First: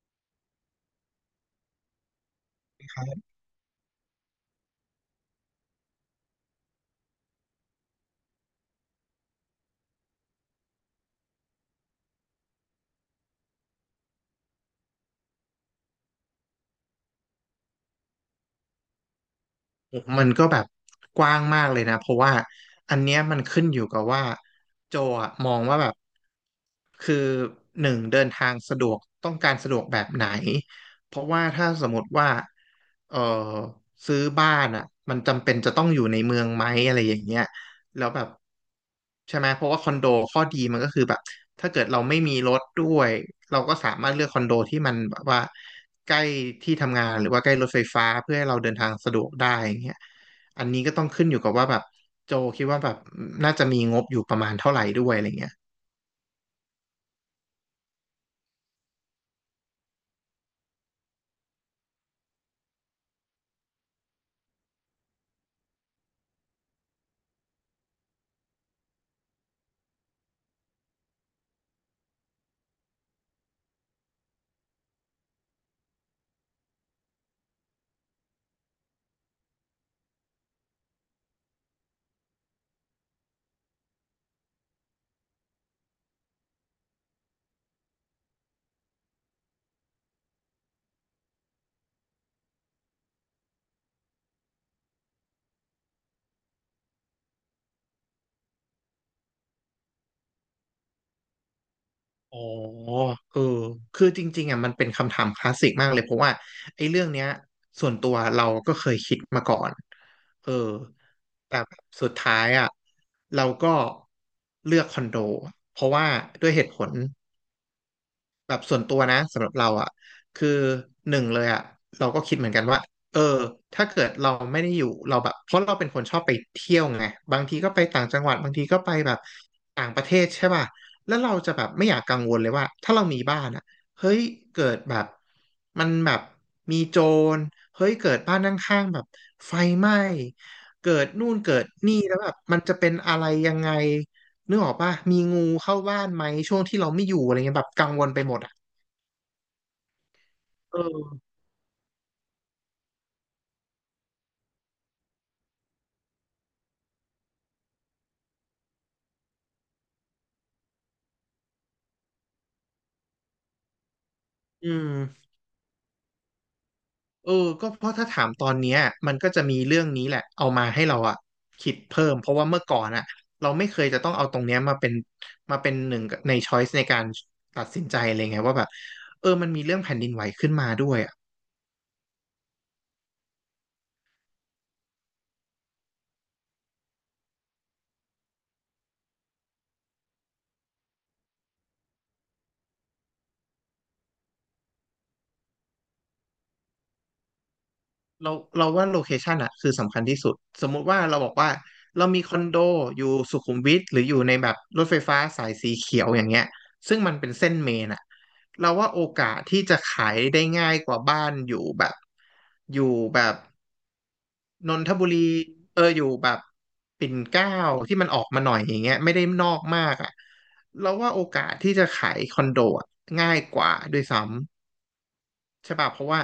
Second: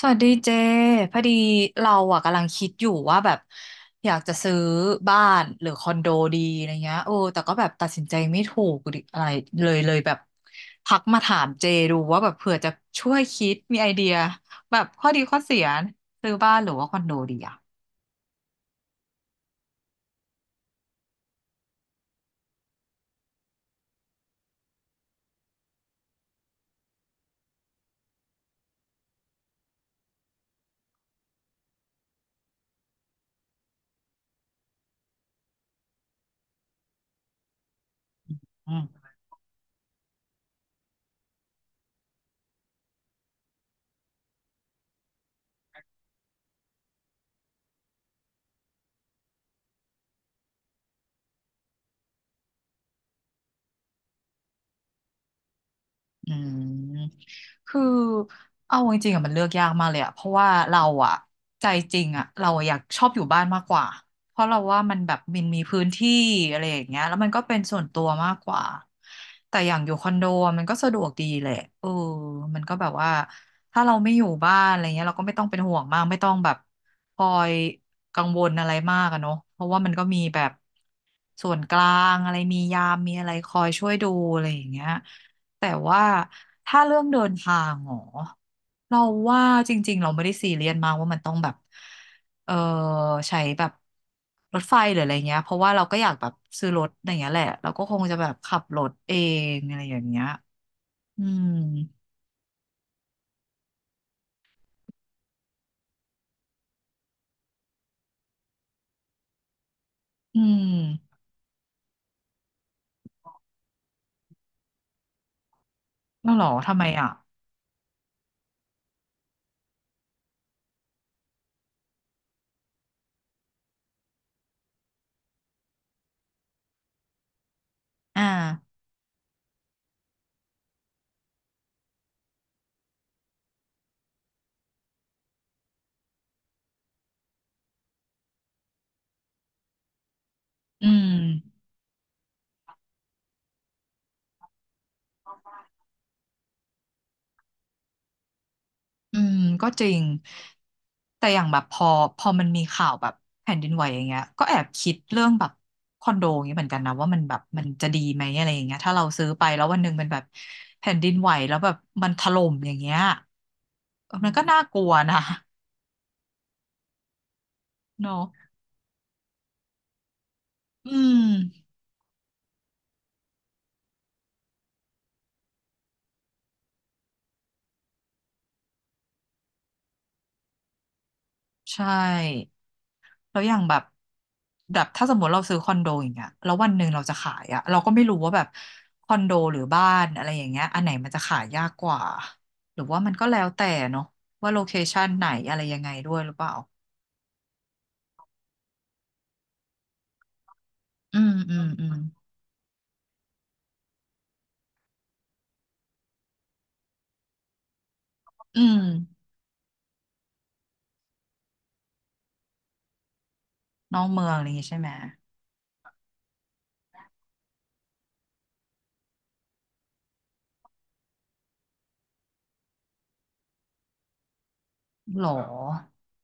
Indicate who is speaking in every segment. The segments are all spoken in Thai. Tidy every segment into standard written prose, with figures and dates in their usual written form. Speaker 1: สวัสดีเจพอดีเราอะกำลังคิดอยู่ว่าแบบอยากจะซื้อบ้านหรือคอนโดดีอะไรเงี้ยโอ้แต่ก็แบบตัดสินใจไม่ถูกดิอะไรเลยแบบทักมาถามเจดูว่าแบบเผื่อจะช่วยคิดมีไอเดียแบบข้อดีข้อเสียซื้อบ้านหรือว่าคอนโดดีอะ
Speaker 2: มันก็แบบกว้างมากเลยนะเพราะว่าอันเนี้ยมันขึ้นอยู่กับว่าโจอะมองว่าแบบคือหนึ่งเดินทางสะดวกต้องการสะดวกแบบไหนเพราะว่าถ้าสมมติว่าเออซื้อบ้านอ่ะมันจำเป็นจะต้องอยู่ในเมืองไหมอะไรอย่างเงี้ยแล้วแบบ
Speaker 1: อืม
Speaker 2: ใช่ไหมเพราะว่าคอนโดข้อดีมันก็คือแบบถ้าเกิดเราไม่มีรถด้วยเราก็สามารถเลือกคอนโดที่มันแบบว่า ใกล้ที่ทำงานหรือว่าใกล้รถไฟฟ้าเพื่อให้เราเดินทางสะดวกได้อย่างเงี้ยอันนี้ก็ต้องขึ้นอยู่กับว่าแบบโจคิดว่าแบบน่าจะมีงบอยู่ประมาณเท่าไหร่ด้วยอะไรเงี้ย
Speaker 1: อืมคือเอาจริงๆอะมันเลือกยากมากเลยอะเพราะว่าเราอะใจจริงอะเราอะอยากชอบอยู่บ้านมากกว่าเพราะเราว่ามันแบบมันมีพื้นที่อะไรอย่างเงี้ยแล้วมันก็เป็นส่วนตัวมากกว่าแต่อย่างอยู่คอนโดอะมันก็สะดวกดีแหละเออมันก็แบบว่าถ้าเราไม่อยู่บ้านอะไรเงี้ยเราก็ไม่ต้องเป็นห่วงมากไม่ต้องแบบคอยกังวลอะไรมากอะเนาะเพราะว่ามันก็มีแบบส่วนกลางอะไรมียามมีอะไรคอยช่วยดูอะไรอย่างเงี้ย แต่ว่าถ้าเรื่องเดินทางหรอเราว่าจริงๆเราไม่ได้ซีเรียสมากว่ามันต้องแบบเออใช้แบบรถไฟหรืออะไรเงี้ยเพราะว่าเราก็อยากแบบซื้อรถอะไรเงี้ยแหละเราก็คงจะแบบขับรถเองอะไรอย่างเงี้ยอืม
Speaker 2: อ๋อเออคือจริงๆอ่ะมันเป็นคำถามคลาสสิกมากเลยเพราะว่าไอ้เรื่องเนี้ยส่วนตัวเราก็เคยคิดมาก่อน
Speaker 1: อื
Speaker 2: เออ
Speaker 1: ม
Speaker 2: แต่แบบสุดท้ายอ่ะเราก็เลือกคอนโดเพราะว่า
Speaker 1: แล้วเหร
Speaker 2: ด้
Speaker 1: อ
Speaker 2: วยเหตุ
Speaker 1: ทำ
Speaker 2: ผ
Speaker 1: ไม
Speaker 2: ล
Speaker 1: อ่ะ
Speaker 2: แบบส่วนตัวนะสำหรับเราอ่ะคือหนึ่งเลยอ่ะเราก็คิดเหมือนกันว่าเออถ้าเกิดเราไม่ได้อยู่เราแบบเพราะเราเป็นคนชอบไปเที่ยวไงบางทีก็ไปต่างจั
Speaker 1: อ่า
Speaker 2: งหวัดบางทีก็ไปแบบต่างประเทศใช่ป่ะแล้วเราจะแบบไม่อยากกังวลเลยว่าถ้าเรามีบ้านอ่ะเฮ้ยเกิดแบบมันแบบมีโจรเฮ้ยเกิดบ้านข้างๆแบบไฟไหม้
Speaker 1: อื
Speaker 2: เกิดนู่นเกิ
Speaker 1: ม
Speaker 2: ดนี่แล้วแบบมันจะเป็นอะไรยังไงนึกออกป่ะมีงูเข้าบ้านไหมช่วงที่เราไม่อยู่อะไรเงี้ยแบบกังวลไปหมด
Speaker 1: อืมก็จริง
Speaker 2: เอ
Speaker 1: แต่
Speaker 2: อ
Speaker 1: อย่างแบบพอมันมีข่าวแบบแผ่นดินไหวอย่างเงี้ยก็แอบคิดเรื่องแบบคอนโดอย่างเงี้ยเหมือนกันนะว่ามันแบบมันจะดีไหมอะไรอย่างเงี้ยถ้าเราซื้อไปแล้ววันหนึ่งมันแบบแผ่นดินไหวแล้วแบบมันถล่มอย่างเงี้ยเออมันก็น่า
Speaker 2: อื
Speaker 1: กลั
Speaker 2: ม
Speaker 1: วนะ
Speaker 2: เออก็เพราะถ้า
Speaker 1: เนาะ
Speaker 2: ถามตอนเนี้ยมันก็จะมีเรื่องนี้แหละเอามาให้
Speaker 1: อื
Speaker 2: เราอะ
Speaker 1: ม
Speaker 2: คิดเพิ่มเพราะว่าเมื่อก่อนอะเราไม่เคยจะต้องเอาตรงเนี้ยมาเป็น หนึ่งในช้อยส์ในการตัดสินใจเลยไงว่าแบบ มันมีเรื่องแผ่นดินไหวขึ้นมาด้วยอะ
Speaker 1: ใช่แล้วอย่างแบบแบบถ้าสมมติเราซื้อคอนโดอย่างเงี้ยแล้ววันหนึ่งเราจะขายอะเราก็ไม่รู้ว่าแบบคอนโดหรือบ้านอะไรอย่างเงี้ยอันไหนมันจะขายยากกว่าหรือว่ามันก็แล้วแต่เนาะว่าโลเคชันไหนอะไรยังไงด้วยหรือเปล่า
Speaker 2: เราเราว่าโลเคชันอะคือสำคัญที่สุดสมมุติว่า
Speaker 1: อื
Speaker 2: เราบ
Speaker 1: ม
Speaker 2: อกว่า
Speaker 1: อืมอืม
Speaker 2: เรามีคอนโดอยู่สุขุมวิทหรืออยู่ในแบบรถไฟฟ้าสายสีเขียวอย่างเงี้ยซึ่งมันเป็นเส้นเมนอะ
Speaker 1: อื
Speaker 2: เรา
Speaker 1: ม
Speaker 2: ว่าโอกาสที่จะขายได้ง่ายกว่าบ้านอยู่แบบอยู่แบบ
Speaker 1: น้องเมืองอะไรอย่างงี้
Speaker 2: น
Speaker 1: ใช่
Speaker 2: น
Speaker 1: ไหม
Speaker 2: ทบุรีอยู่แบบปิ่นเกล้าที่มันออกมาหน่อยอย่างเงี้ยไม่ได้นอกมากอะเราว่าโอกาสที่จะขายคอนโดอะง่ายกว่าด้วยซ้ำ
Speaker 1: หรอ
Speaker 2: ใช่ป่ะเพราะว่า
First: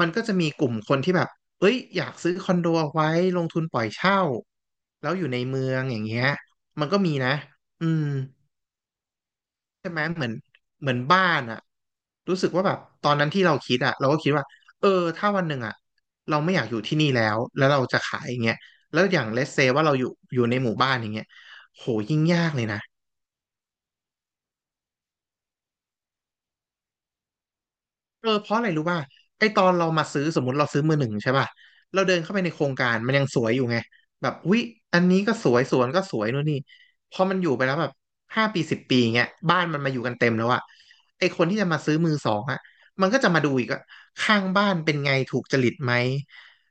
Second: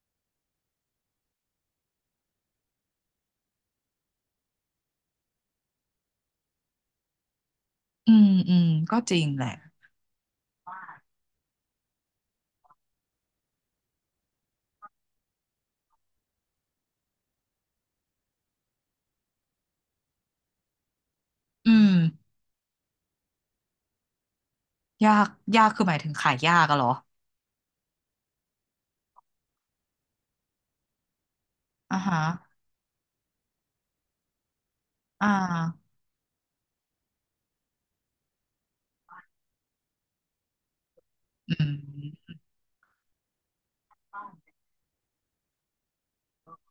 Speaker 2: มันก็จะมีกลุ่มคนที่แบบเอ้ยอยากซื้อคอนโดเอาไว้ลงทุนปล่อยเช่าแล้วอยู่ในเมืองอย่างเงี้ยมันก็มีนะอืม
Speaker 1: อืมอืมก็จริงแหละ
Speaker 2: ใช่ไหมเหมือนบ้านอะรู้สึกว่าแบบตอนนั้นที่เราคิดอะเราก็คิดว่าเออถ้าวันหนึ่งอะเราไม่อยากอยู่ที่นี่แล้วแล้วเราจะขายอย่างเงี้ยแล้วอย่างเลสเซว่าเราอยู่ในหมู่บ้านอย่างเงี้ย
Speaker 1: อื
Speaker 2: โห
Speaker 1: ม
Speaker 2: ยิ่งยากเลยนะ
Speaker 1: ยากยากคือหมายถึงขายยากอะเหรอ
Speaker 2: เพราะอะไรรู้ป่ะไอตอนเรามาซื้อสมมติเราซื้อมือหนึ่งใช่ป่ะ
Speaker 1: อ่า
Speaker 2: เราเดิ
Speaker 1: ฮะ
Speaker 2: นเข้าไปในโครงการมันยังสวยอยู่ไงแบบอุ๊ยอันนี้
Speaker 1: อ่า
Speaker 2: ก็สวยสวนก็สวยนู่นนี่พอมันอยู่ไปแล้วแบบ5 ปี10 ปีเงี้ยบ้านมันมาอยู่กันเต็มแล้วอะไอคนที่
Speaker 1: อื
Speaker 2: จะมาซื้อมือส
Speaker 1: ม
Speaker 2: องอะมันก็จะมาดูอีกว่าข้างบ้านเป็นไงถูกจริตไหม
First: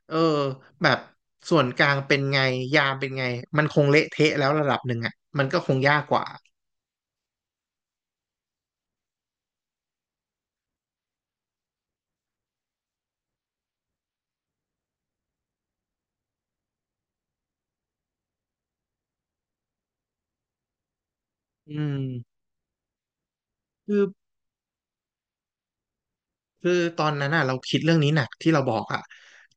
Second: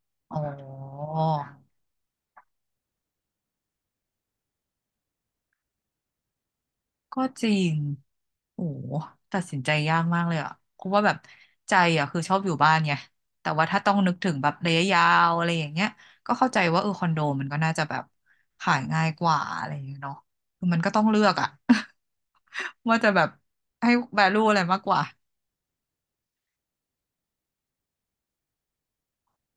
Speaker 2: เออ
Speaker 1: อ๋อ
Speaker 2: แบบส่วนกลางเป็นไงยามเป็นไงมันคงเละเทะแล้วระดับหนึ่งอะมันก็คงยากกว่า
Speaker 1: ก็จริงโอ้โหตัดสินใจยากมากเลยอ่ะเพราะว่าแบบใจอ่ะคือชอบอยู่บ้านไงแต่ว่าถ้าต้องนึกถึงแบบระยะยาวอะไรอย่างเงี้ยก็เข้าใจว่าเออคอนโดมันก็น่าจะแบบขายง่ายกว่าอะไรอย่างเงี้ยเนาะคือมันก็ต้องเลือกอ่ะ
Speaker 2: อืม
Speaker 1: ว่าจะแบบให้
Speaker 2: คือ
Speaker 1: value อะไรมากกว่า
Speaker 2: คือตอนนั้นอ่ะเราคิดเรื่องนี้หนักที่เราบอกอ่ะ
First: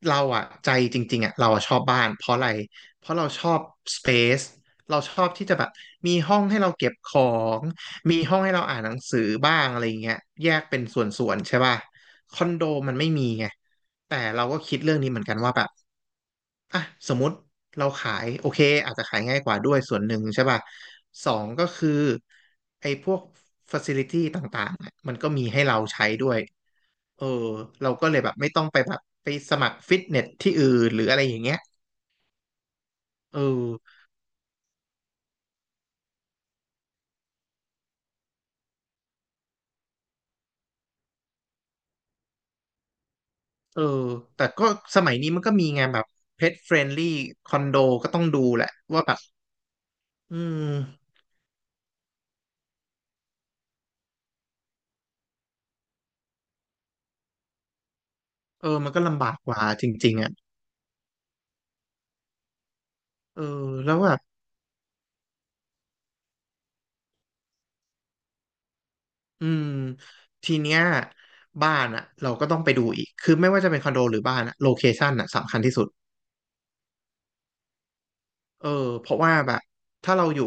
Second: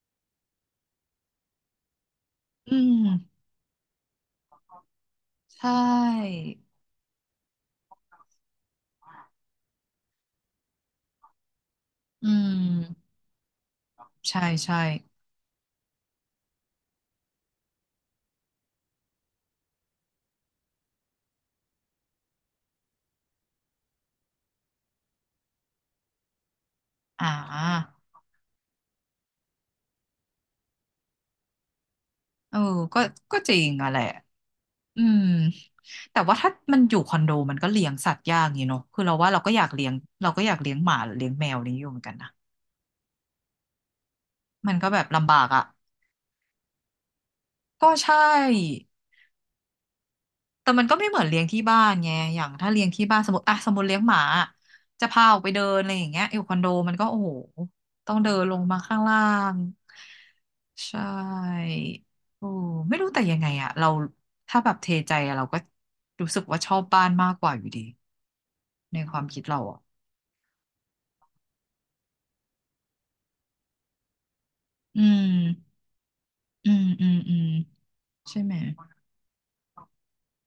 Speaker 2: เราอ่ะใจจริงๆอ่ะเราอะชอบบ้านเพราะอะไร
Speaker 1: อื
Speaker 2: เพ
Speaker 1: ม
Speaker 2: ราะเราชอบสเปซเราชอบที่จะแบ
Speaker 1: ใช่
Speaker 2: บมีห้องให้เราเก็บของมีห้องให้เราอ่านหนังสือบ้างอะไรอย่างเงี้ยแยกเป็นส่วนๆใช่ป่ะ
Speaker 1: อื
Speaker 2: คอนโดมันไม่
Speaker 1: ม
Speaker 2: มีไงแต่
Speaker 1: ใช่
Speaker 2: เราก็คิ
Speaker 1: ใช่
Speaker 2: ดเรื่องนี้เหมือนกันว่าแบบอ่ะสมมติเราขายโอเคอาจจะขายง่ายกว่าด้วยส่วนหนึ่งใช่ป่ะสองก็คือไอ้พวก facility ต่างๆอะมันก็มีให้เราใช้ด้วย เอ
Speaker 1: อ่
Speaker 2: อเรา
Speaker 1: า
Speaker 2: ก็เลยแบบไม่ต้องไปแบบไปสมัครฟิตเนสที่อื่นหรืออะไรอย่างเงี้ย
Speaker 1: เออก็ก็
Speaker 2: เออ
Speaker 1: จริงอะแหละ อืมแต่ว่าถ้ามันอยู่คอนโดมันก็เลี้ยงสัตว์ยากอยู่เนอะคือเราว่าเราก็อยากเลี้ยงเราก็อยากเลี้ยงหมาหรือเลี้ยงแมวนี้อยู่เหมือนกันนะ
Speaker 2: เออแต่ก็
Speaker 1: มันก็แบ
Speaker 2: ส
Speaker 1: บ
Speaker 2: มัย
Speaker 1: ลำ
Speaker 2: นี้
Speaker 1: บา
Speaker 2: มัน
Speaker 1: ก
Speaker 2: ก็
Speaker 1: อ่ะ
Speaker 2: มีไงแบบเพ t เฟรนลี่คอนโด
Speaker 1: ก็
Speaker 2: ก็
Speaker 1: ใช่
Speaker 2: ต้องดูแหละว่าแบบอื
Speaker 1: แต่มันก็ไม่
Speaker 2: ม
Speaker 1: เหมือนเลี้ยงที่บ้านไงอย่างถ้าเลี้ยงที่บ้านสมมติอ่ะสมมติเลี้ยงหมาอจะพาออกไปเดินอะไรอย่างเงี้ยอยู่คอนโดมันก็โอ้โหต้องเดินลงมา
Speaker 2: มัน
Speaker 1: ข้าง
Speaker 2: ก็
Speaker 1: ล่า
Speaker 2: ลำบากก
Speaker 1: ง
Speaker 2: ว่าจริงๆอ่ะ
Speaker 1: ใช่โอ้ไม่รู้แต่ยั
Speaker 2: เอ
Speaker 1: ง
Speaker 2: อ
Speaker 1: ไงอ่ะเรา
Speaker 2: แล้วแบบ
Speaker 1: ถ้าแบบเทใจอะเราก็รู้สึกว่าชอบบ้านมากกว่าอยู่ดีในความคิด
Speaker 2: อื
Speaker 1: เรา
Speaker 2: ม
Speaker 1: อ่ะ
Speaker 2: ทีเนี้ยบ้านอ่ะเราก็ต้องไปดูอีกคือไม่ว่าจะเป็นคอนโดหรือบ้านอ่ะโลเค
Speaker 1: อื
Speaker 2: ชันอ่ะสำคัญที่
Speaker 1: ม
Speaker 2: สุด
Speaker 1: อืมอืมอืมใช่ไหม
Speaker 2: เออเพราะว่าแบบถ้าเราอยู่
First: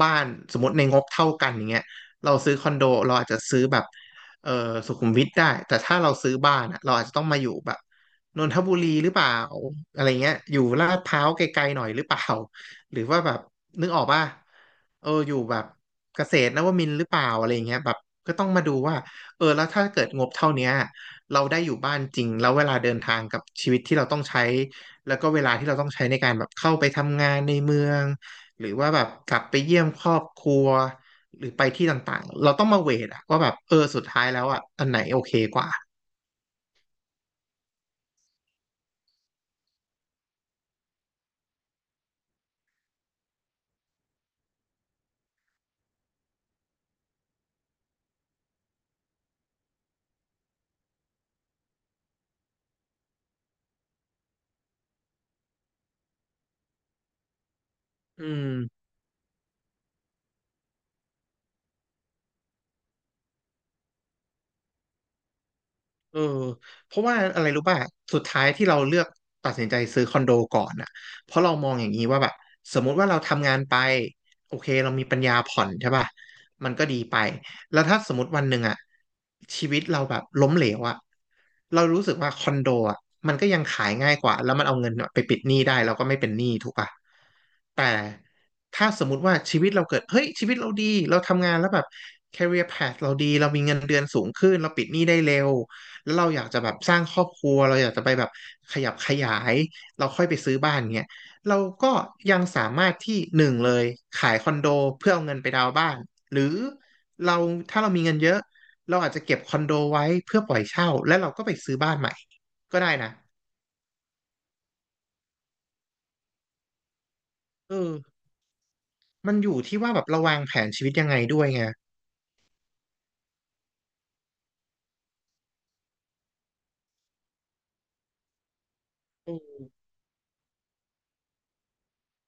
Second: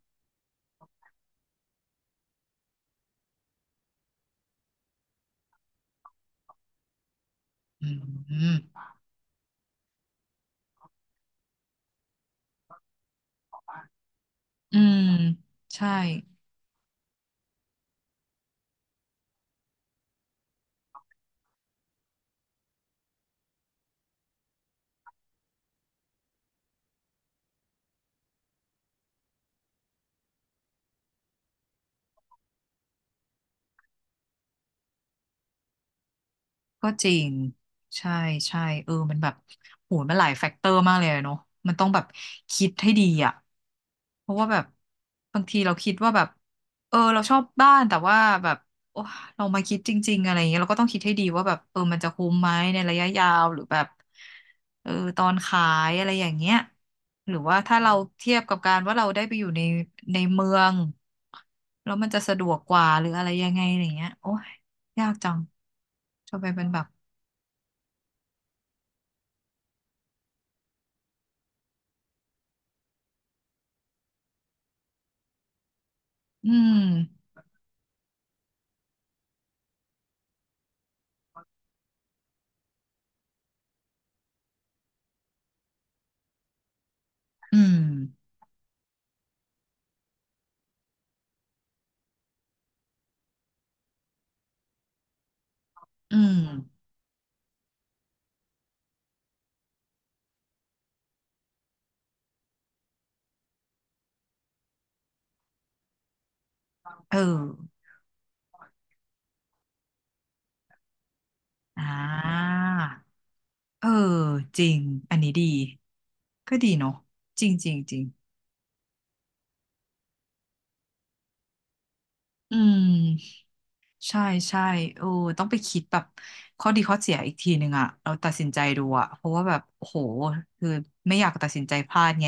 Speaker 2: บ้านสมมติในงบเท่ากันอย่างเงี้ยเราซื้อคอนโดเราอาจจะซื้อแบบเออสุขุมวิทได้แต่ถ้าเราซื้อบ้านอะเราอาจจะต้องมาอยู่แบบ
Speaker 1: อื
Speaker 2: นน
Speaker 1: ม
Speaker 2: ทบุรีหรือเปล่าอะไรเงี้ยอยู่ลาดพร้าวไกลๆหน่อยหรือเปล่า หรือว่าแบบนึกออกป่ะ
Speaker 1: อืม
Speaker 2: อยู่แบบ
Speaker 1: ใช่
Speaker 2: เกษตรนวมินทร์หรือเปล่าอะไรเงี้ยแบบก็ต้องมาดูว่าแล้วถ้าเกิดงบเท่าเนี้ยเราได้อยู่บ้านจริงแล้วเวลาเดินทางกับชีวิตที่เราต้องใช้ แล้วก็เวลาที่เราต้องใช้ในการแบบเข้าไปทำงานในเมืองหรือว่าแบบกลับไปเยี่ยมครอบครัวหรือไปที่ต่างๆเราต้องมาเวทอะว่าแบบสุดท้ายแล้วอะอันไหนโอเคกว่า
Speaker 1: ก็จริงใช่ใช่เออมันแบบโหมันหลายแฟกเตอร์มากเลยอะเนาะมันต้องแบบคิดให้ดีอ่ะเพราะว่าแบบบางทีเราคิดว่าแบบเออเราชอบบ้านแต่ว่าแบบโอ้เรามาคิดจริงๆอะไรอย่างเงี้ยเราก็ต้องคิดให้ดีว่าแบบเออมันจะคุ้มไหมในระยะยาวหรือแบบเออตอนขายอะไรอย่างเงี้ยหรือว่าถ้าเรา
Speaker 2: อื
Speaker 1: เทียบ
Speaker 2: ม
Speaker 1: กับการว่าเราได้ไปอยู่ในเมืองแล้วมันจะสะดวกกว่าหรืออะไรยังไงอย่างเงี้ยโอ้ย ยากจัง
Speaker 2: เออ
Speaker 1: จะไปเป็นแบบ
Speaker 2: เพราะว่าอะไรรู้ป่ะสุดท้ายที่เราเลือกตัดสินใจซื้อคอนโดก่อนน่ะเพราะเรามองอย่างนี้ว่าแบบสมมุติว่าเราทำงานไปโอเคเรามีปัญญาผ่อนใช่ป่ะ
Speaker 1: อื
Speaker 2: มัน
Speaker 1: ม
Speaker 2: ก็ดีไปแล้วถ้าสมมติวันหนึ่งอะชีวิตเราแบบล้มเหลวอะเรารู้สึกว่าคอนโดอะมันก็ยังขายง่ายกว่าแล้วมันเอาเงินไปปิดหนี้ได้เราก็ไม่เป็นหนี้ถูกป่ะ
Speaker 1: อื
Speaker 2: แต่
Speaker 1: ม
Speaker 2: ถ้าสมมุติว่าชีวิตเราเกิดเฮ้ยชีวิตเราดีเราทำงานแล้วแบบ career path เราดีเรามีเงินเดือนสูงขึ้นเราปิดหนี้ได้เร็วแล้
Speaker 1: อื
Speaker 2: วเราอ
Speaker 1: ม
Speaker 2: ยากจะแบบสร้างครอบครัวเราอยากจะไปแบบขยับขยายเราค่อยไปซื้อบ้านเงี้ยเราก็ยังสามารถที่หนึ่งเลยขายคอนโดเพื่อเอาเงินไปดาวน์บ้านหรือ
Speaker 1: เออ
Speaker 2: เราถ้าเรามีเงินเยอะเราอาจจะเก็บคอนโดไว้เพื่อปล่อยเช่าแล้วเราก็ไปซื้อ
Speaker 1: อ่
Speaker 2: บ้านใหม่
Speaker 1: า
Speaker 2: ก็ได้นะ
Speaker 1: เออจริง อันนี้ดี ก็ดีเนาะจริงจริ
Speaker 2: เอ
Speaker 1: งจริง
Speaker 2: อมันอยู่ที่ว่าแบบเราวางแผนชีวิตยังไงด้วยไง
Speaker 1: อืม ใช่ใช่เออต้องไปคิดแบบ ข้อดีข้อเสียอีกทีหนึ่งอะ เราตัดสินใจดูอะเพราะ
Speaker 2: อื
Speaker 1: ว่าแบบ
Speaker 2: ม
Speaker 1: โอ้โหคือไม่อยากตัดสินใจพลาดไง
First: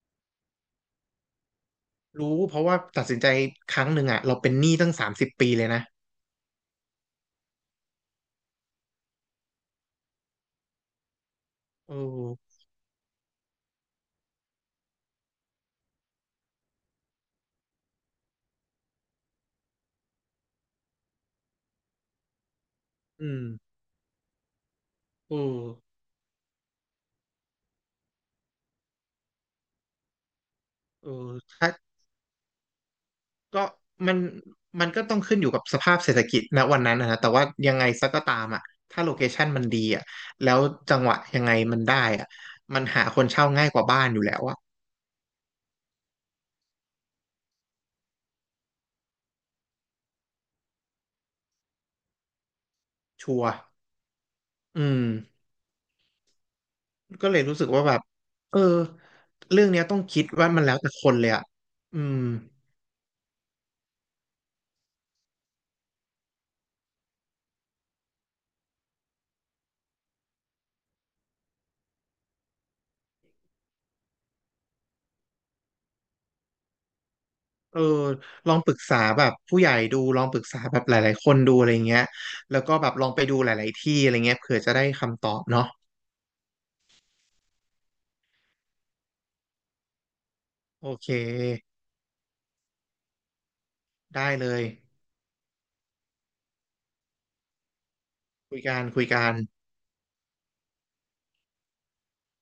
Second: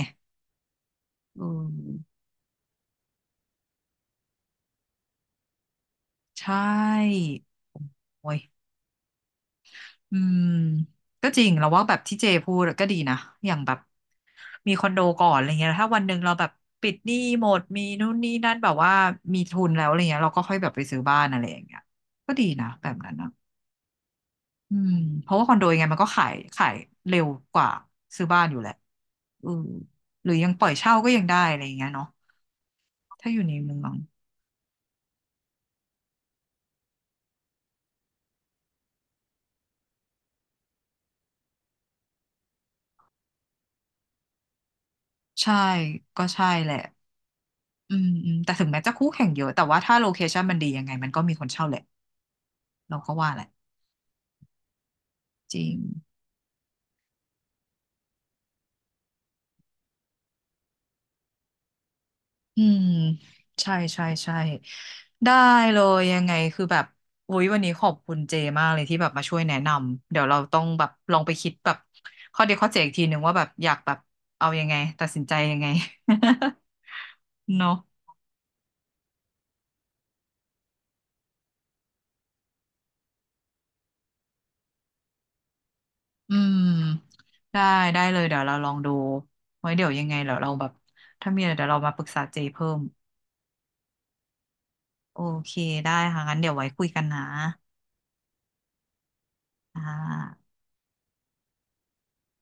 Speaker 1: เออ
Speaker 2: รู้เพราะว่าตัดสินใจครั้งหนึ่งอ่ะเราเป็นหนี้ตั้ง30 ปีเลยนะ
Speaker 1: ใช่ โอ้ย อืมก็จริงเราว่าแบ
Speaker 2: เอ
Speaker 1: บที่เจพู
Speaker 2: อ
Speaker 1: ดก็ดีนะอย่างแบบมีคอนโดก่อนอะไรเงี้ยถ้าวันหนึ่งเราแบบปิดหนี้หมดมีนู่นนี่นั่นแบบว่ามีทุนแล้วอะไรเงี้ยเราก็ค่อยแบบไปซื้อบ้านอะไรอย่างเงี้ยก็ดีนะแบบนั้นนะ
Speaker 2: อืม
Speaker 1: อืมเพ
Speaker 2: เออ
Speaker 1: ราะว่าคอนโดยังไงมันก็ขายเร็วกว่าซื้อบ้านอยู่แหละอืมหรือยังปล่อยเช่า
Speaker 2: เอ
Speaker 1: ก็ยัง
Speaker 2: อ
Speaker 1: ได้อะไร
Speaker 2: ถ้า
Speaker 1: เงี้ยเนาะถ้าอยู่ใน
Speaker 2: ก็
Speaker 1: เมือง
Speaker 2: มันมันก็ต้องขึ้นอยู่กับสภาพเศรษฐกิจณวันนั้นนะนะแต่ว่ายังไงซะก็ตามอ่ะถ้าโลเคชันมันดีอ่ะแล้วจังหวะยังไงมันได้อ่ะมันหาคนเช่าง่ายกว่าบ้านอยู่แล้วอ่ะ
Speaker 1: ใช่ก็ใช่แหละอืมอืมแต่ถึงแม้จะคู่แข่งเยอะแต่ว่าถ้าโลเคชันมันดียังไงมันก็มีคนเช่าแหละเราก็ว่า
Speaker 2: ชั
Speaker 1: แห
Speaker 2: ว
Speaker 1: ละ
Speaker 2: ร์อืม
Speaker 1: จริง
Speaker 2: ก็เลยรู้สึกว่าแบบเออเรื่องเนี้ยต้องคิดว่ามันแล้วแต่คนเลยอ่ะอืม
Speaker 1: อืมใช่ใช่ใช่ได้เลยยังไงคือแบบอุ๊ยวันนี้ขอบคุณเจมากเลยที่แบบมาช่วยแนะนำเดี๋ยวเราต้องแบบลองไปคิดแบบข้อดีข้อเสียอีกทีหนึ่งว่าแบบอยากแบบเอายังไงตัดสินใจยังไง เนาะ
Speaker 2: เออลองปรึกษาแบบผู้ใหญ่ดูลองปรึกษาแบบหลายๆคนดูอะไรเงี้ยแล้วก็แบบลองไปดูหลายๆที่อะไรเงี้ยเผื่อจะได้คำตอบเนาะ
Speaker 1: อืมได้ได้เลยเดี๋ยวเราลองดูไว้เดี๋ยวยังไงเดี๋ยวเราแบบ
Speaker 2: โอเค
Speaker 1: ถ้ามีอะไรเดี๋ยวเรามาปรึกษาเจเพิ่ม
Speaker 2: ได้เลย
Speaker 1: โอเคได้ค่ะงั้นเดี๋ยวไว้คุยกันนะ
Speaker 2: คุยกันคุยกัน
Speaker 1: อ่า